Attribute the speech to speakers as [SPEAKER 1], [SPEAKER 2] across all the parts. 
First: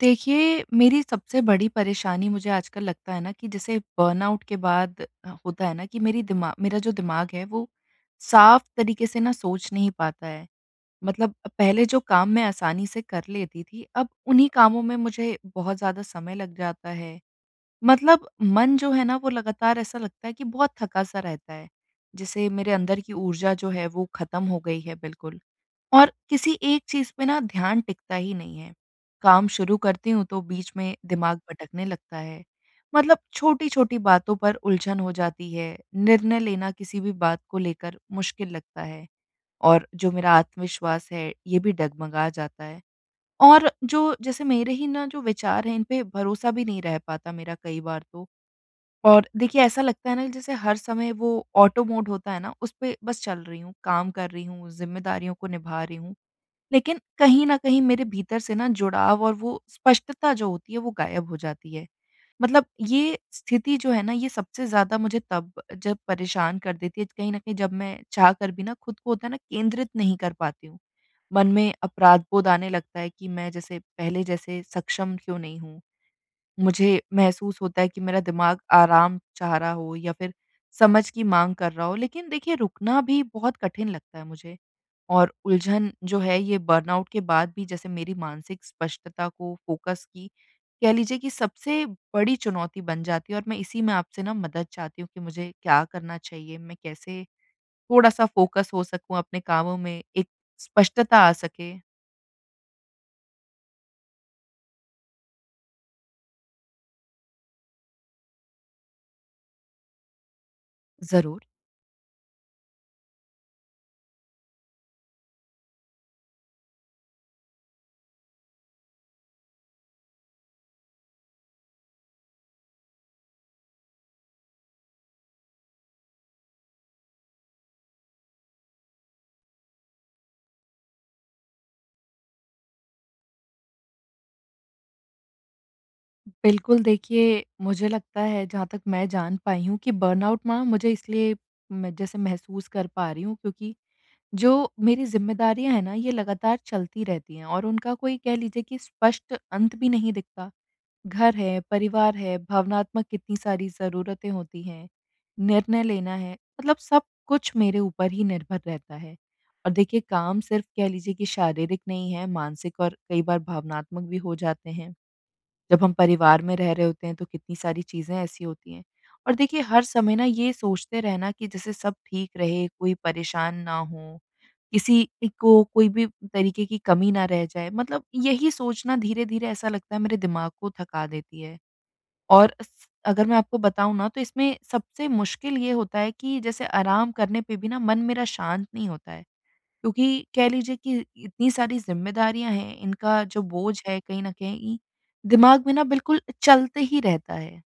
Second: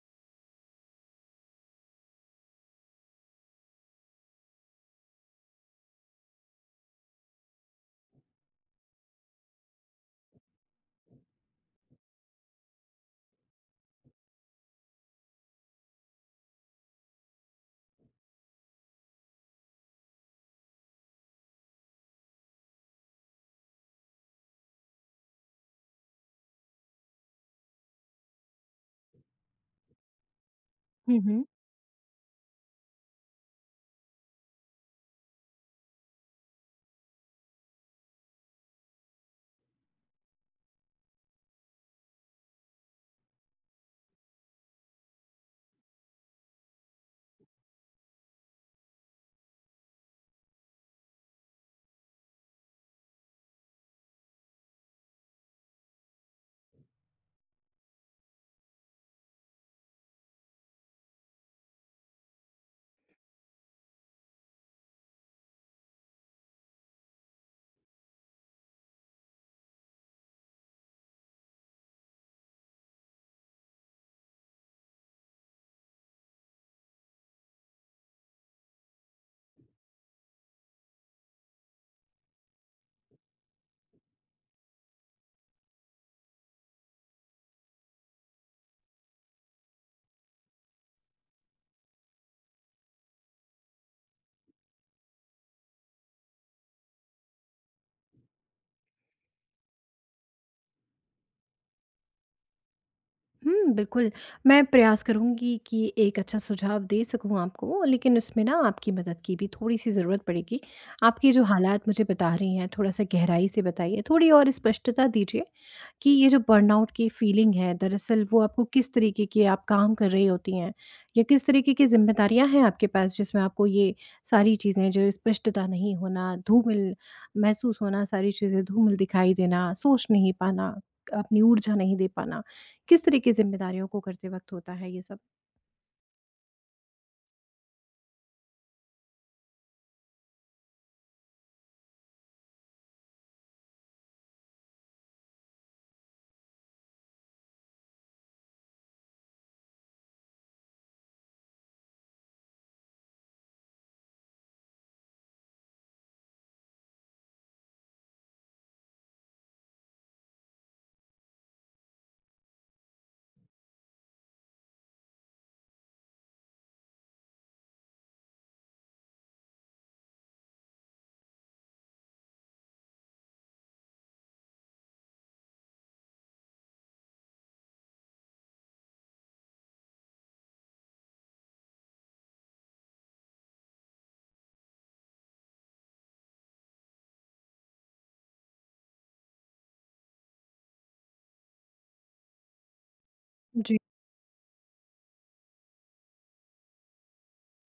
[SPEAKER 1] देखिए, मेरी सबसे बड़ी परेशानी मुझे आजकल लगता है ना कि जैसे बर्नआउट के बाद होता है ना कि मेरी दिमा मेरा जो दिमाग है वो साफ़ तरीके से ना सोच नहीं पाता है। मतलब पहले जो काम मैं आसानी से कर लेती थी, अब उन्हीं कामों में मुझे बहुत ज़्यादा समय लग जाता है। मतलब मन जो है ना वो लगातार ऐसा लगता है कि बहुत थका-सा रहता है। जैसे मेरे अंदर की ऊर्जा जो है वो ख़त्म हो गई है बिल्कुल। और किसी एक चीज़ पे ना ध्यान टिकता ही नहीं है। काम शुरू करती हूँ तो बीच में
[SPEAKER 2] हुँ,
[SPEAKER 1] दिमाग
[SPEAKER 2] हुँ।
[SPEAKER 1] भटकने लगता है। मतलब छोटी-छोटी बातों पर उलझन हो जाती है, निर्णय लेना किसी भी बात को लेकर मुश्किल लगता है और जो मेरा आत्मविश्वास है ये भी डगमगा जाता है। और जो जैसे मेरे ही ना जो विचार हैं इन पे भरोसा भी नहीं रह पाता मेरा कई बार तो। और देखिए ऐसा लगता है ना जैसे हर समय वो ऑटो मोड होता है ना उस पे बस चल रही हूँ, काम कर रही हूँ, ज़िम्मेदारियों को निभा रही हूँ, लेकिन कहीं न कहीं मेरे भीतर से ना जुड़ाव और वो स्पष्टता जो होती है वो गायब हो जाती है। मतलब ये स्थिति जो है ना ये सबसे ज़्यादा मुझे तब जब परेशान कर देती है कहीं न कहीं जब मैं चाह कर भी ना खुद को होता है ना केंद्रित नहीं कर पाती हूँ। मन में अपराध बोध आने लगता है कि मैं जैसे पहले जैसे सक्षम क्यों नहीं हूँ? मुझे महसूस होता है कि मेरा दिमाग आराम चाह रहा हो या फिर समझ की माँग कर रहा हो, लेकिन देखिए रुकना भी बहुत कठिन लगता है मुझे। और उलझन जो है ये बर्नआउट के बाद भी जैसे मेरी मानसिक स्पष्टता को फ़ोकस की कह लीजिए कि सबसे बड़ी चुनौती बन जाती है और मैं इसी में आपसे ना मदद चाहती हूँ कि मुझे क्या करना चाहिए? मैं कैसे थोड़ा-सा फ़ोकस हो सकूँ अपने कामों में, एक स्पष्टता आ सके?
[SPEAKER 2] हुँ, बिल्कुल, मैं प्रयास करूँगी कि एक अच्छा सुझाव दे सकूँ आपको, लेकिन उसमें ना आपकी मदद की भी थोड़ी-सी ज़रूरत पड़ेगी। आपके
[SPEAKER 1] ज़रूर।
[SPEAKER 2] जो हालात मुझे बता रही हैं, थोड़ा-सा गहराई से बताइए, थोड़ी और स्पष्टता दीजिए कि ये जो बर्नआउट की फीलिंग है, दरअसल वो आपको किस तरीके के आप काम कर रही होती हैं या किस तरीके की ज़िम्मेदारियाँ हैं आपके पास, जिसमें आपको ये सारी चीज़ें जो स्पष्टता नहीं होना, धूमिल महसूस होना, सारी चीज़ें धूमिल दिखाई देना, सोच नहीं पाना, अपनी ऊर्जा नहीं दे पाना। किस तरह की ज़िम्मेदारियों को करते वक़्त होता है ये सब?
[SPEAKER 1] बिल्कुल, देखिए मुझे लगता है जहाँ तक मैं जान पाई हूँ कि बर्नआउट ना मुझे इसलिए मैं जैसे महसूस कर पा रही हूँ क्योंकि जो मेरी ज़िम्मेदारियाँ हैं ना ये लगातार चलती रहती हैं और उनका कोई कह लीजिए कि स्पष्ट अंत भी नहीं दिखता। घर है, परिवार है, भावनात्मक कितनी सारी ज़रूरतें होती हैं, निर्णय लेना है, मतलब सब कुछ मेरे ऊपर ही निर्भर रहता है। और देखिए काम सिर्फ़ कह लीजिए कि शारीरिक नहीं है, मानसिक और कई बार भावनात्मक भी हो जाते हैं। जब हम परिवार में रह रहे होते हैं तो कितनी सारी चीज़ें ऐसी होती हैं। और देखिए हर समय ना ये सोचते रहना कि जैसे सब ठीक रहे, कोई परेशान ना हो, किसी एक को कोई भी तरीके की कमी ना रह जाए, मतलब यही सोचना धीरे-धीरे ऐसा लगता है मेरे दिमाग को थका देती है। और स अगर मैं आपको बताऊँ ना तो इसमें सबसे मुश्किल ये होता है कि जैसे आराम करने पे भी ना मन मेरा शांत नहीं होता है। क्योंकि कह लीजिए कि इतनी सारी ज़िम्मेदारियाँ हैं, इनका जो
[SPEAKER 2] जी।
[SPEAKER 1] बोझ है कहीं न कहीं दिमाग में ना बिल्कुल चलते ही रहता है।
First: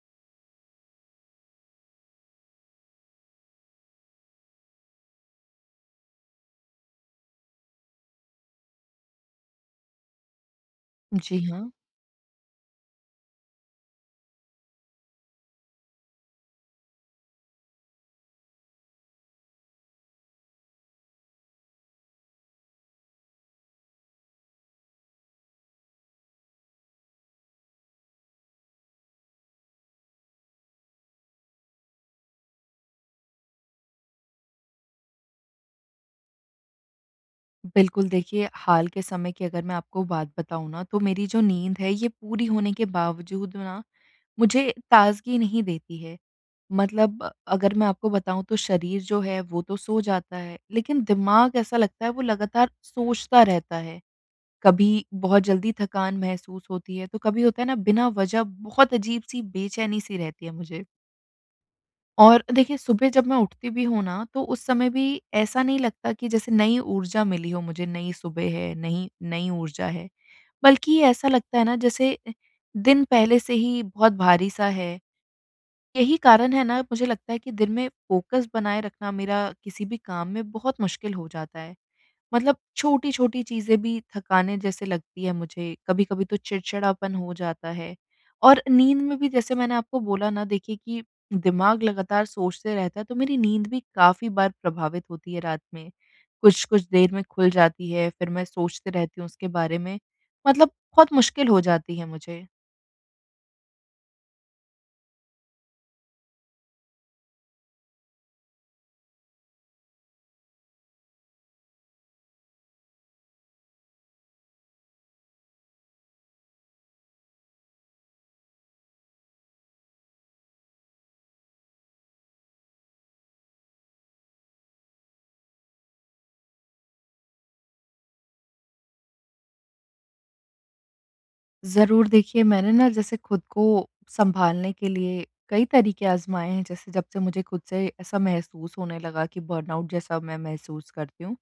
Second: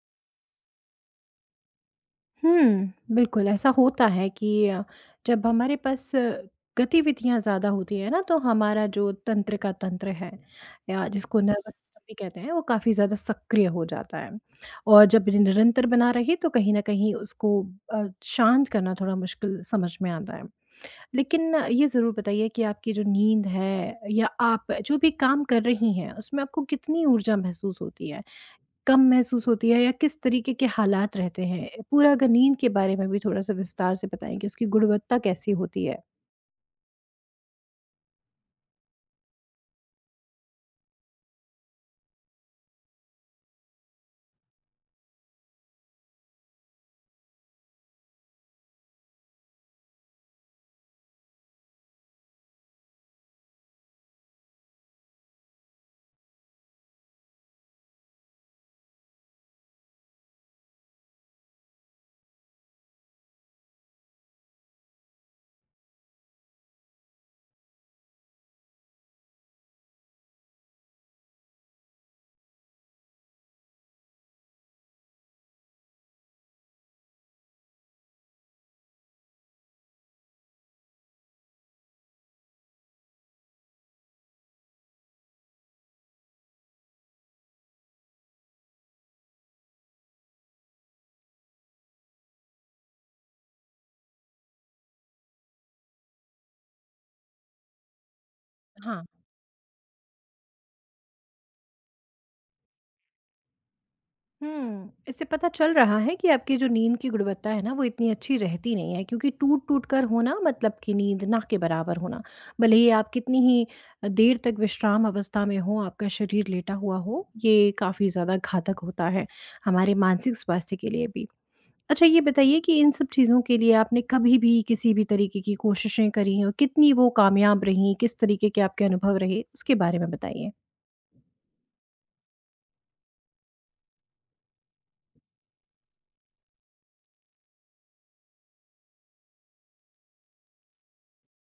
[SPEAKER 2] हुँ, बिल्कुल ऐसा होता है कि जब हमारे पास गतिविधियाँ ज़्यादा होती हैं ना, तो हमारा जो तंत्र है या जिसको
[SPEAKER 1] जी हाँ।
[SPEAKER 2] नर्वस सिस्टम भी कहते हैं, वो काफ़ी ज़्यादा सक्रिय हो जाता है। और जब ये निरंतर बना रहे तो कहीं न कहीं उसको शांत करना थोड़ा मुश्किल समझ में आता है। लेकिन ये ज़रूर बताइए कि आपकी जो नींद है या आप जो भी काम कर रही हैं, उसमें आपको कितनी ऊर्जा महसूस होती है? कम महसूस होती है या किस तरीके के हालात रहते हैं? पूरा अगर नींद के बारे में भी थोड़ा-सा विस्तार से बताएँ कि उसकी गुणवत्ता कैसी होती है?
[SPEAKER 1] बिल्कुल, देखिए हाल के समय की अगर मैं आपको बात बताऊँ ना तो मेरी जो नींद है ये पूरी होने के बावजूद ना मुझे ताज़गी नहीं देती है। मतलब अगर मैं आपको बताऊँ तो शरीर जो है वो तो सो जाता है, लेकिन दिमाग ऐसा लगता है वो लगातार सोचता रहता है। कभी बहुत जल्दी थकान महसूस होती है, तो कभी होता है ना बिना वजह बहुत अजीब-सी बेचैनी-सी रहती है मुझे। और देखिए सुबह जब मैं उठती भी हूँ ना, तो उस समय भी ऐसा नहीं लगता कि जैसे नई ऊर्जा मिली हो मुझे, नई सुबह है, नई नई ऊर्जा है। बल्कि ये ऐसा लगता है ना जैसे दिन पहले से ही बहुत भारी-सा है। यही कारण है ना मुझे लगता है कि दिन में फ़ोकस बनाए रखना मेरा किसी भी काम में बहुत मुश्किल हो जाता है। मतलब छोटी-छोटी चीज़ें भी थकाने जैसे लगती है मुझे, कभी-कभी तो चिड़चिड़ापन हो जाता है। और नींद में भी जैसे मैंने आपको बोला ना देखिए कि दिमाग लगातार सोचते रहता है, तो मेरी नींद भी काफ़ी बार प्रभावित होती है रात में। कुछ-कुछ देर में खुल जाती है, फिर मैं सोचते
[SPEAKER 2] हाँ,
[SPEAKER 1] रहती हूँ उसके बारे में। मतलब बहुत मुश्किल हो जाती है मुझे।
[SPEAKER 2] हुँ, इससे पता चल रहा है कि आपकी जो नींद की गुणवत्ता है ना, वो इतनी अच्छी रहती नहीं है क्योंकि टूट-टूट कर होना मतलब कि नींद ना के बराबर होना। भले ही आप कितनी ही देर तक विश्राम अवस्था में हों, आपका शरीर लेटा हुआ हो, ये काफ़ी ज़्यादा घातक होता है, हमारे मानसिक स्वास्थ्य के लिए भी। अच्छा ये बताइए कि इन सब चीज़ों के लिए आपने कभी भी किसी भी तरीके की कोशिशें करी हैं और कितनी वो कामयाब रहीं, किस तरीके के आपके अनुभव रहे, उसके बारे में बताइए?
[SPEAKER 1] ज़रूर, देखिए मैंने ना जैसे खुद को सँभालने के लिए कई तरीके आज़माए हैं। जैसे जब से मुझे खुद से ऐसा महसूस होने लगा कि बर्नआउट जैसा मैं महसूस करती हूँ,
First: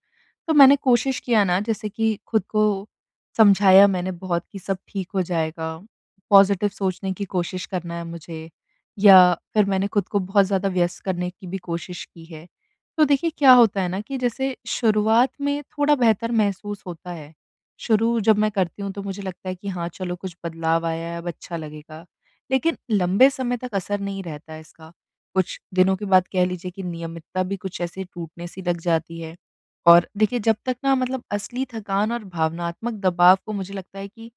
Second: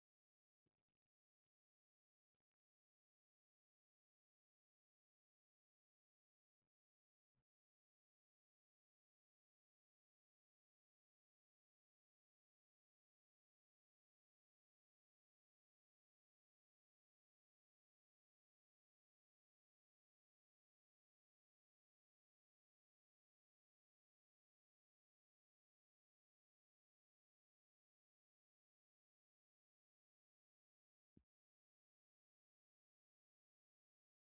[SPEAKER 1] तो मैंने कोशिश किया ना जैसे कि खुद को समझाया मैंने बहुत कि सब ठीक हो जाएगा, पॉज़िटिव सोचने की कोशिश करना है मुझे या फिर मैंने खुद को बहुत ज़्यादा व्यस्त करने की भी कोशिश की है। तो देखिए क्या होता है ना कि जैसे शुरुआत में थोड़ा बेहतर महसूस होता है। शुरू जब मैं करती हूँ तो मुझे लगता है कि हाँ, चलो कुछ बदलाव आया है, अब अच्छा लगेगा। लेकिन लंबे समय तक असर नहीं रहता है इसका। कुछ दिनों के बाद कह लीजिए कि नियमितता भी कुछ ऐसे टूटने सी लग जाती है। और देखिए जब तक ना मतलब असली थकान और भावनात्मक दबाव को मुझे लगता है कि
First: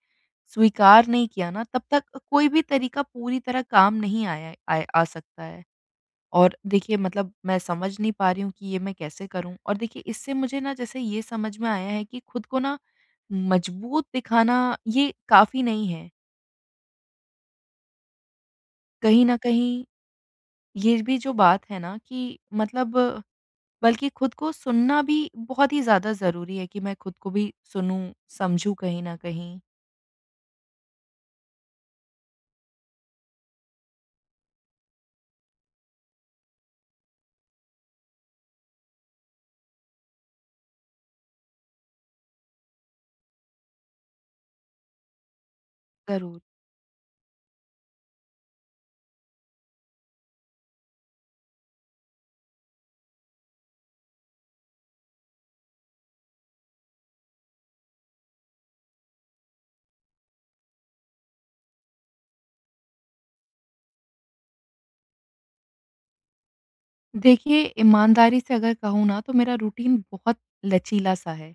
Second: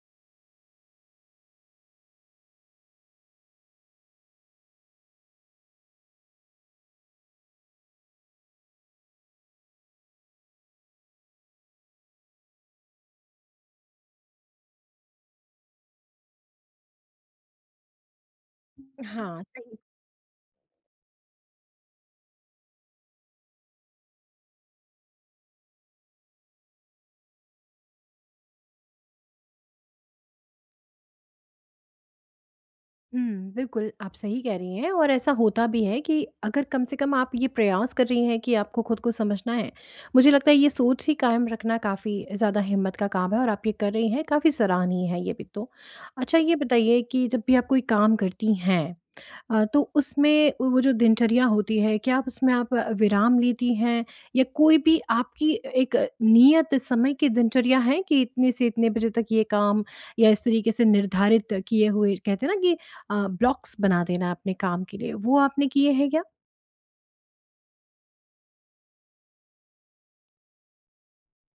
[SPEAKER 1] स्वीकार नहीं किया ना तब तक कोई भी तरीका पूरी तरह काम नहीं आ सकता है। और देखिए मतलब मैं समझ नहीं पा रही हूँ कि ये मैं कैसे करूँ? और देखिए इससे मुझे ना जैसे ये समझ में आया है कि खुद को ना मजबूत दिखाना ये काफ़ी नहीं है। कहीं न
[SPEAKER 2] हाँ, सही
[SPEAKER 1] कहीं ये भी जो बात है ना कि मतलब बल्कि खुद को सुनना भी बहुत ही ज़्यादा ज़रूरी है कि मैं खुद को भी सुनूँ, समझूँ कहीं न कहीं।
[SPEAKER 2] हुँ, बिल्कुल, आप सही कह रही हैं और ऐसा होता भी है कि अगर कम से कम आप ये प्रयास कर रही हैं कि आपको खुद को समझना है, मुझे लगता है ये सोच ही कायम रखना काफ़ी ज़्यादा हिम्मत का काम है और आप ये कर रही हैं, काफ़ी सराहनीय है ये भी तो। अच्छा
[SPEAKER 1] ज़रूर।
[SPEAKER 2] ये बताइए कि जब भी आप कोई काम करती हैं तो उसमें वो जो दिनचर्या होती है, क्या आप उसमें विराम लेती हैं या कोई भी आपकी एक नियत समय की दिनचर्या है कि इतने से इतने बजे तक ये काम या इस तरीके से निर्धारित किए हुए कहते हैं ना कि ब्लॉक्स बना देना अपने काम के लिए, वो आपने किए हैं क्या?
[SPEAKER 1] देखिए, ईमानदारी से अगर कहूँ ना तो मेरा रूटीन बहुत लचीला-सा है।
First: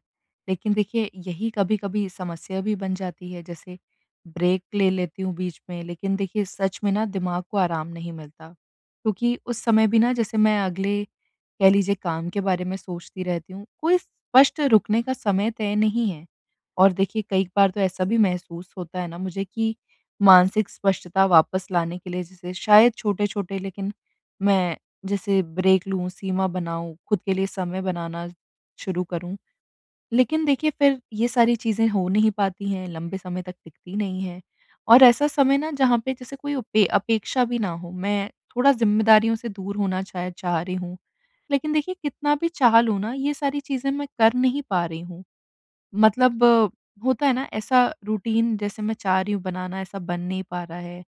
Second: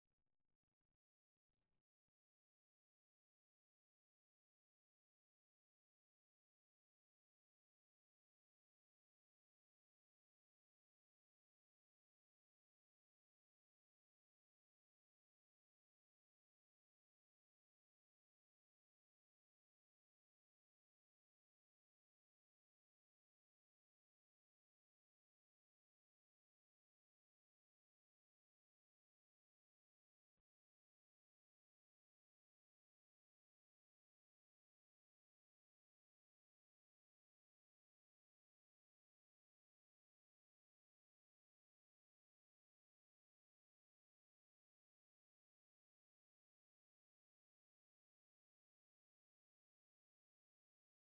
[SPEAKER 1] लेकिन देखिए यही कभी-कभी समस्या भी बन जाती है, जैसे ब्रेक ले लेती हूँ बीच में, लेकिन देखिए सच में ना दिमाग को आराम नहीं मिलता। क्योंकि उस समय भी ना जैसे मैं अगले कह लीजिए काम के बारे में सोचती रहती हूँ। कोई स्पष्ट रुकने का समय तय नहीं है। और देखिए कई बार तो ऐसा भी महसूस होता है ना मुझे कि मानसिक स्पष्टता वापस लाने के लिए जैसे शायद छोटे-छोटे लेकिन मैं जैसे ब्रेक लूँ, सीमा बनाऊँ, खुद के लिए समय बनाना शुरू करूँ। लेकिन देखिए फिर ये सारी चीज़ें हो नहीं पाती हैं, लंबे समय तक टिकती नहीं हैं और ऐसा समय ना जहाँ पे जैसे कोई उपे अपेक्षा भी ना हो। मैं थोड़ा ज़िम्मेदारियों से दूर होना शायद चाह रही हूँ। लेकिन देखिए कितना भी चाह लूँ ना, ये सारी चीज़ें मैं कर नहीं पा रही हूँ। मतलब होता है ना ऐसा रूटीन जैसे मैं चाह रही हूँ बनाना, ऐसा बन नहीं पा रहा है।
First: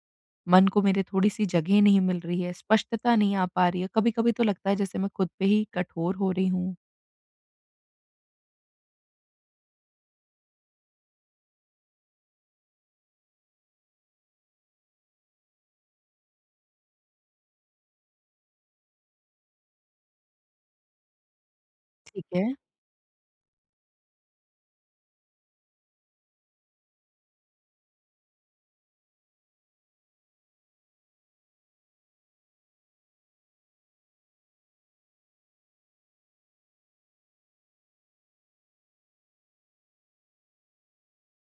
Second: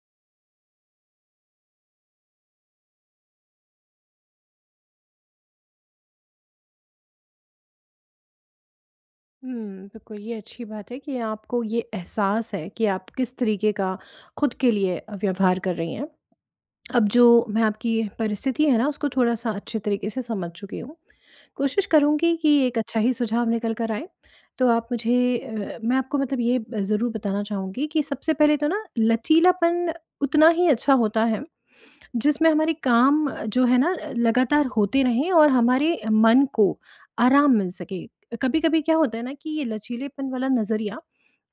[SPEAKER 1] मन को मेरे थोड़ी-सी जगह नहीं मिल रही है, स्पष्टता नहीं आ पा रही है। कभी-कभी तो लगता है जैसे मैं खुद पे ही कठोर हो रही हूँ।
[SPEAKER 2] हुँ, बिल्कुल ये अच्छी बात है कि आपको ये एहसास है कि आप किस तरीके का खुद के लिए व्यवहार कर रही हैं। अब जो मैं आपकी परिस्थिति है ना उसको थोड़ा-सा अच्छे तरीके से समझ चुकी हूँ। कोशिश
[SPEAKER 1] ठीक
[SPEAKER 2] करूँगी
[SPEAKER 1] है।
[SPEAKER 2] कि एक अच्छा ही सुझाव निकल कर आए। तो आप मुझे मैं आपको मतलब ये ज़रूर बताना चाहूँगी कि सबसे पहले तो ना लचीलापन उतना ही अच्छा होता है जिसमें हमारे काम जो है ना लगातार होते रहें और हमारे मन को आराम मिल सके। कभी-कभी क्या होता है ना कि ये लचीलेपन वाला नज़रिया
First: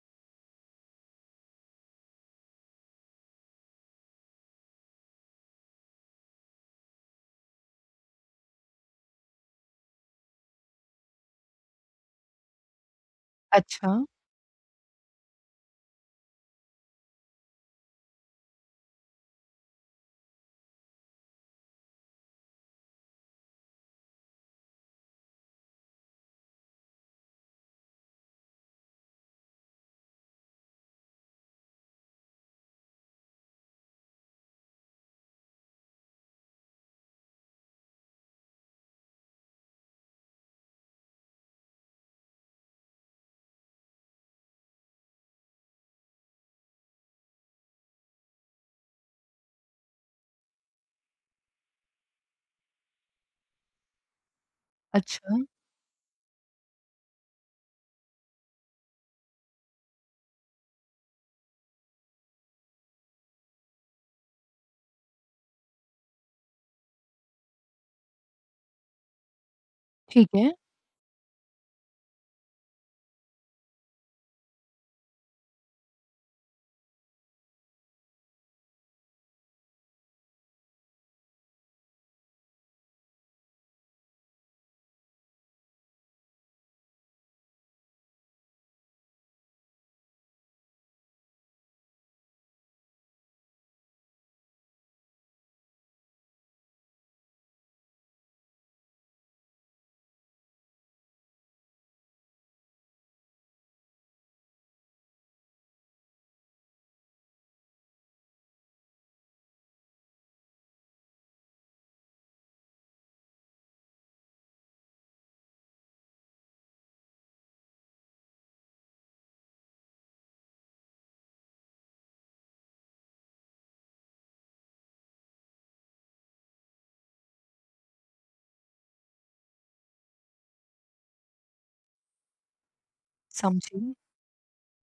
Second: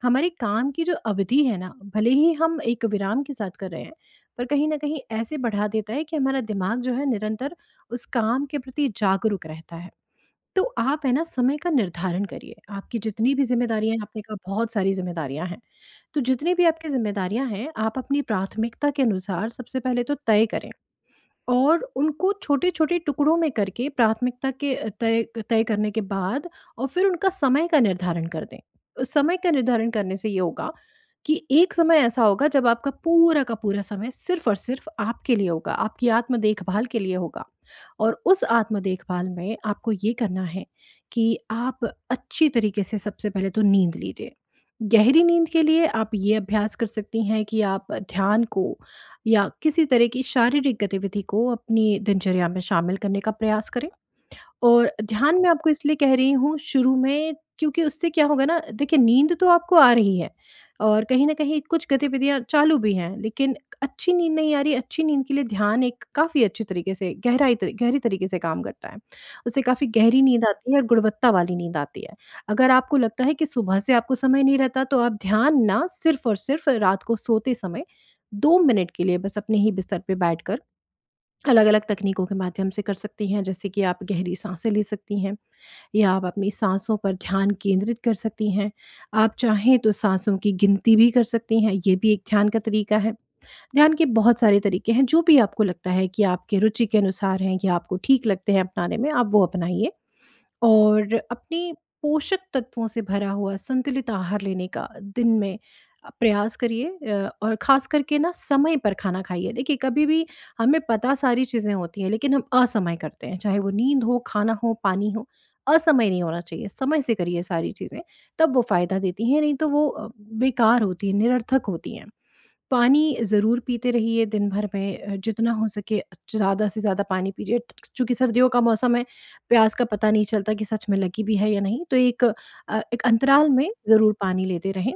[SPEAKER 2] हमारे काम की जो अवधि है ना, भले ही हम एक विराम के साथ कर रहे हैं, पर कहीं न कहीं ऐसे बढ़ा देता है कि हमारा दिमाग जो है निरंतर उस काम के प्रति जागरूक रहता है। तो आप है ना समय का निर्धारण करिए। आपकी जितनी भी ज़िम्मेदारियाँ
[SPEAKER 1] अच्छा,
[SPEAKER 2] हैं, आपने कहा बहुत सारी ज़िम्मेदारियाँ हैं। तो जितनी भी आपकी ज़िम्मेदारियाँ हैं, आप अपनी प्राथमिकता के अनुसार सबसे पहले तो तय करें। और उनको छोटे-छोटे टुकड़ों में करके प्राथमिकता के तय तय करने के बाद और फिर उनका समय का निर्धारण कर दें। उस समय का निर्धारण करने से ये होगा कि एक समय ऐसा होगा जब आपका पूरा का पूरा समय सिर्फ़ और सिर्फ़ आपके लिए होगा, आपकी आत्म देखभाल के लिए होगा। और उस आत्म देखभाल में आपको ये करना है कि आप अच्छी तरीके से सबसे पहले तो नींद लीजिए। गहरी नींद के लिए आप ये अभ्यास कर सकती हैं कि आप ध्यान को या किसी तरह की शारीरिक गतिविधि को अपनी दिनचर्या में शामिल करने का प्रयास करें? और
[SPEAKER 1] अच्छा,
[SPEAKER 2] ध्यान मैं आपको इसलिए कह रही हूँ शुरू में क्योंकि उससे क्या होगा ना देखिए नींद तो आपको आ रही है और कहीं न कहीं कुछ गतिविधियाँ चालू भी हैं, लेकिन अच्छी नींद नहीं आ रही, अच्छी नींद के लिए ध्यान एक काफ़ी अच्छी तरीके से गहराई तरी गहरी तरीके से काम करता है। उससे काफ़ी गहरी
[SPEAKER 1] ठीक
[SPEAKER 2] नींद
[SPEAKER 1] है,
[SPEAKER 2] आती है और गुणवत्ता वाली नींद आती है। अगर आपको लगता है कि सुबह से आपको समय नहीं रहता तो आप ध्यान ना सिर्फ़ और सिर्फ़ रात को सोते समय 2 मिनट के लिए बस अपने ही बिस्तर पे बैठकर अलग-अलग तकनीकों के माध्यम से कर सकती हैं, जैसे कि आप गहरी साँसें ले सकती हैं या आप अपनी साँसों पर ध्यान केंद्रित कर सकती हैं। आप चाहें तो साँसों की गिनती भी कर सकती हैं, ये भी एक ध्यान का तरीका है। ध्यान के बहुत सारे तरीके हैं, जो भी आपको लगता है कि आपके रुचि के अनुसार हैं या आपको ठीक लगते हैं अपनाने में, आप वो अपनाइए। और अपने पोषक तत्वों से भरा हुआ संतुलित आहार लेने का दिन में प्रयास करिए और ख़ास करके ना समय पर खाना खाइए। देखिए, कभी भी हमें पता सारी चीज़ें होती हैं, लेकिन हम असमय करते हैं, चाहे वो नींद हो, खाना हो, पानी हो, असमय नहीं होना चाहिए। समय से करिए सारी चीज़ें, तब वो फ़ायदा देती हैं, नहीं तो वो बेकार होती हैं, निरर्थक होती हैं। पानी ज़रूर पीते रहिए दिन भर में जितना हो सके ज़्यादा से ज़्यादा पानी पीजिए। चूँकि सर्दियों का मौसम है, प्यास का पता नहीं चलता कि सच में लगी भी है या नहीं, तो एक अंतराल में
[SPEAKER 1] समझी।
[SPEAKER 2] ज़रूर पानी लेते रहें।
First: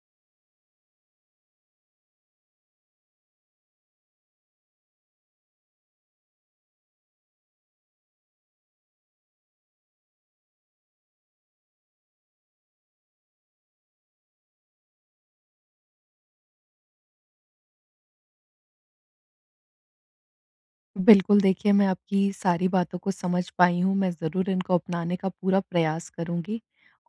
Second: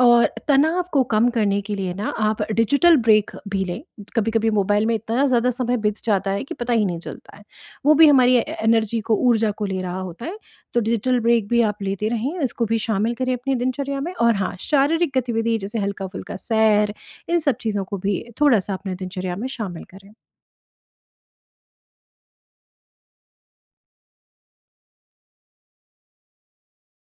[SPEAKER 2] और तनाव को कम करने के लिए ना आप डिजिटल ब्रेक भी लें। कभी-कभी मोबाइल में इतना ज़्यादा समय बीत जाता है कि पता ही नहीं चलता है। वो भी हमारी ए एनर्जी को, ऊर्जा को ले रहा होता है। तो डिजिटल ब्रेक भी आप लेते रहें, इसको भी शामिल करें अपनी दिनचर्या में। और हाँ, शारीरिक गतिविधि जैसे हल्का-फुल्का सैर इन सब चीज़ों को भी थोड़ा-सा अपने दिनचर्या में शामिल करें।
[SPEAKER 1] बिल्कुल, देखिए मैं आपकी सारी बातों को समझ पाई हूँ, मैं ज़रूर इनको अपनाने का पूरा प्रयास करूँगी।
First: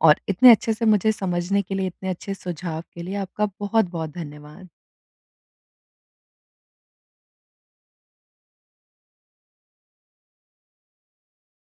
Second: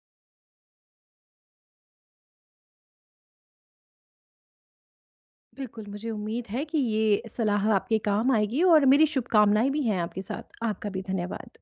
[SPEAKER 1] और इतने अच्छे से मुझे समझने के लिए, इतने अच्छे सुझाव के लिए आपका बहुत-बहुत धन्यवाद।
[SPEAKER 2] बिल्कुल, मुझे उम्मीद है कि ये सलाह आपके काम आएगी और मेरी शुभकामनाएँ भी हैं आपके साथ। आपका भी धन्यवाद।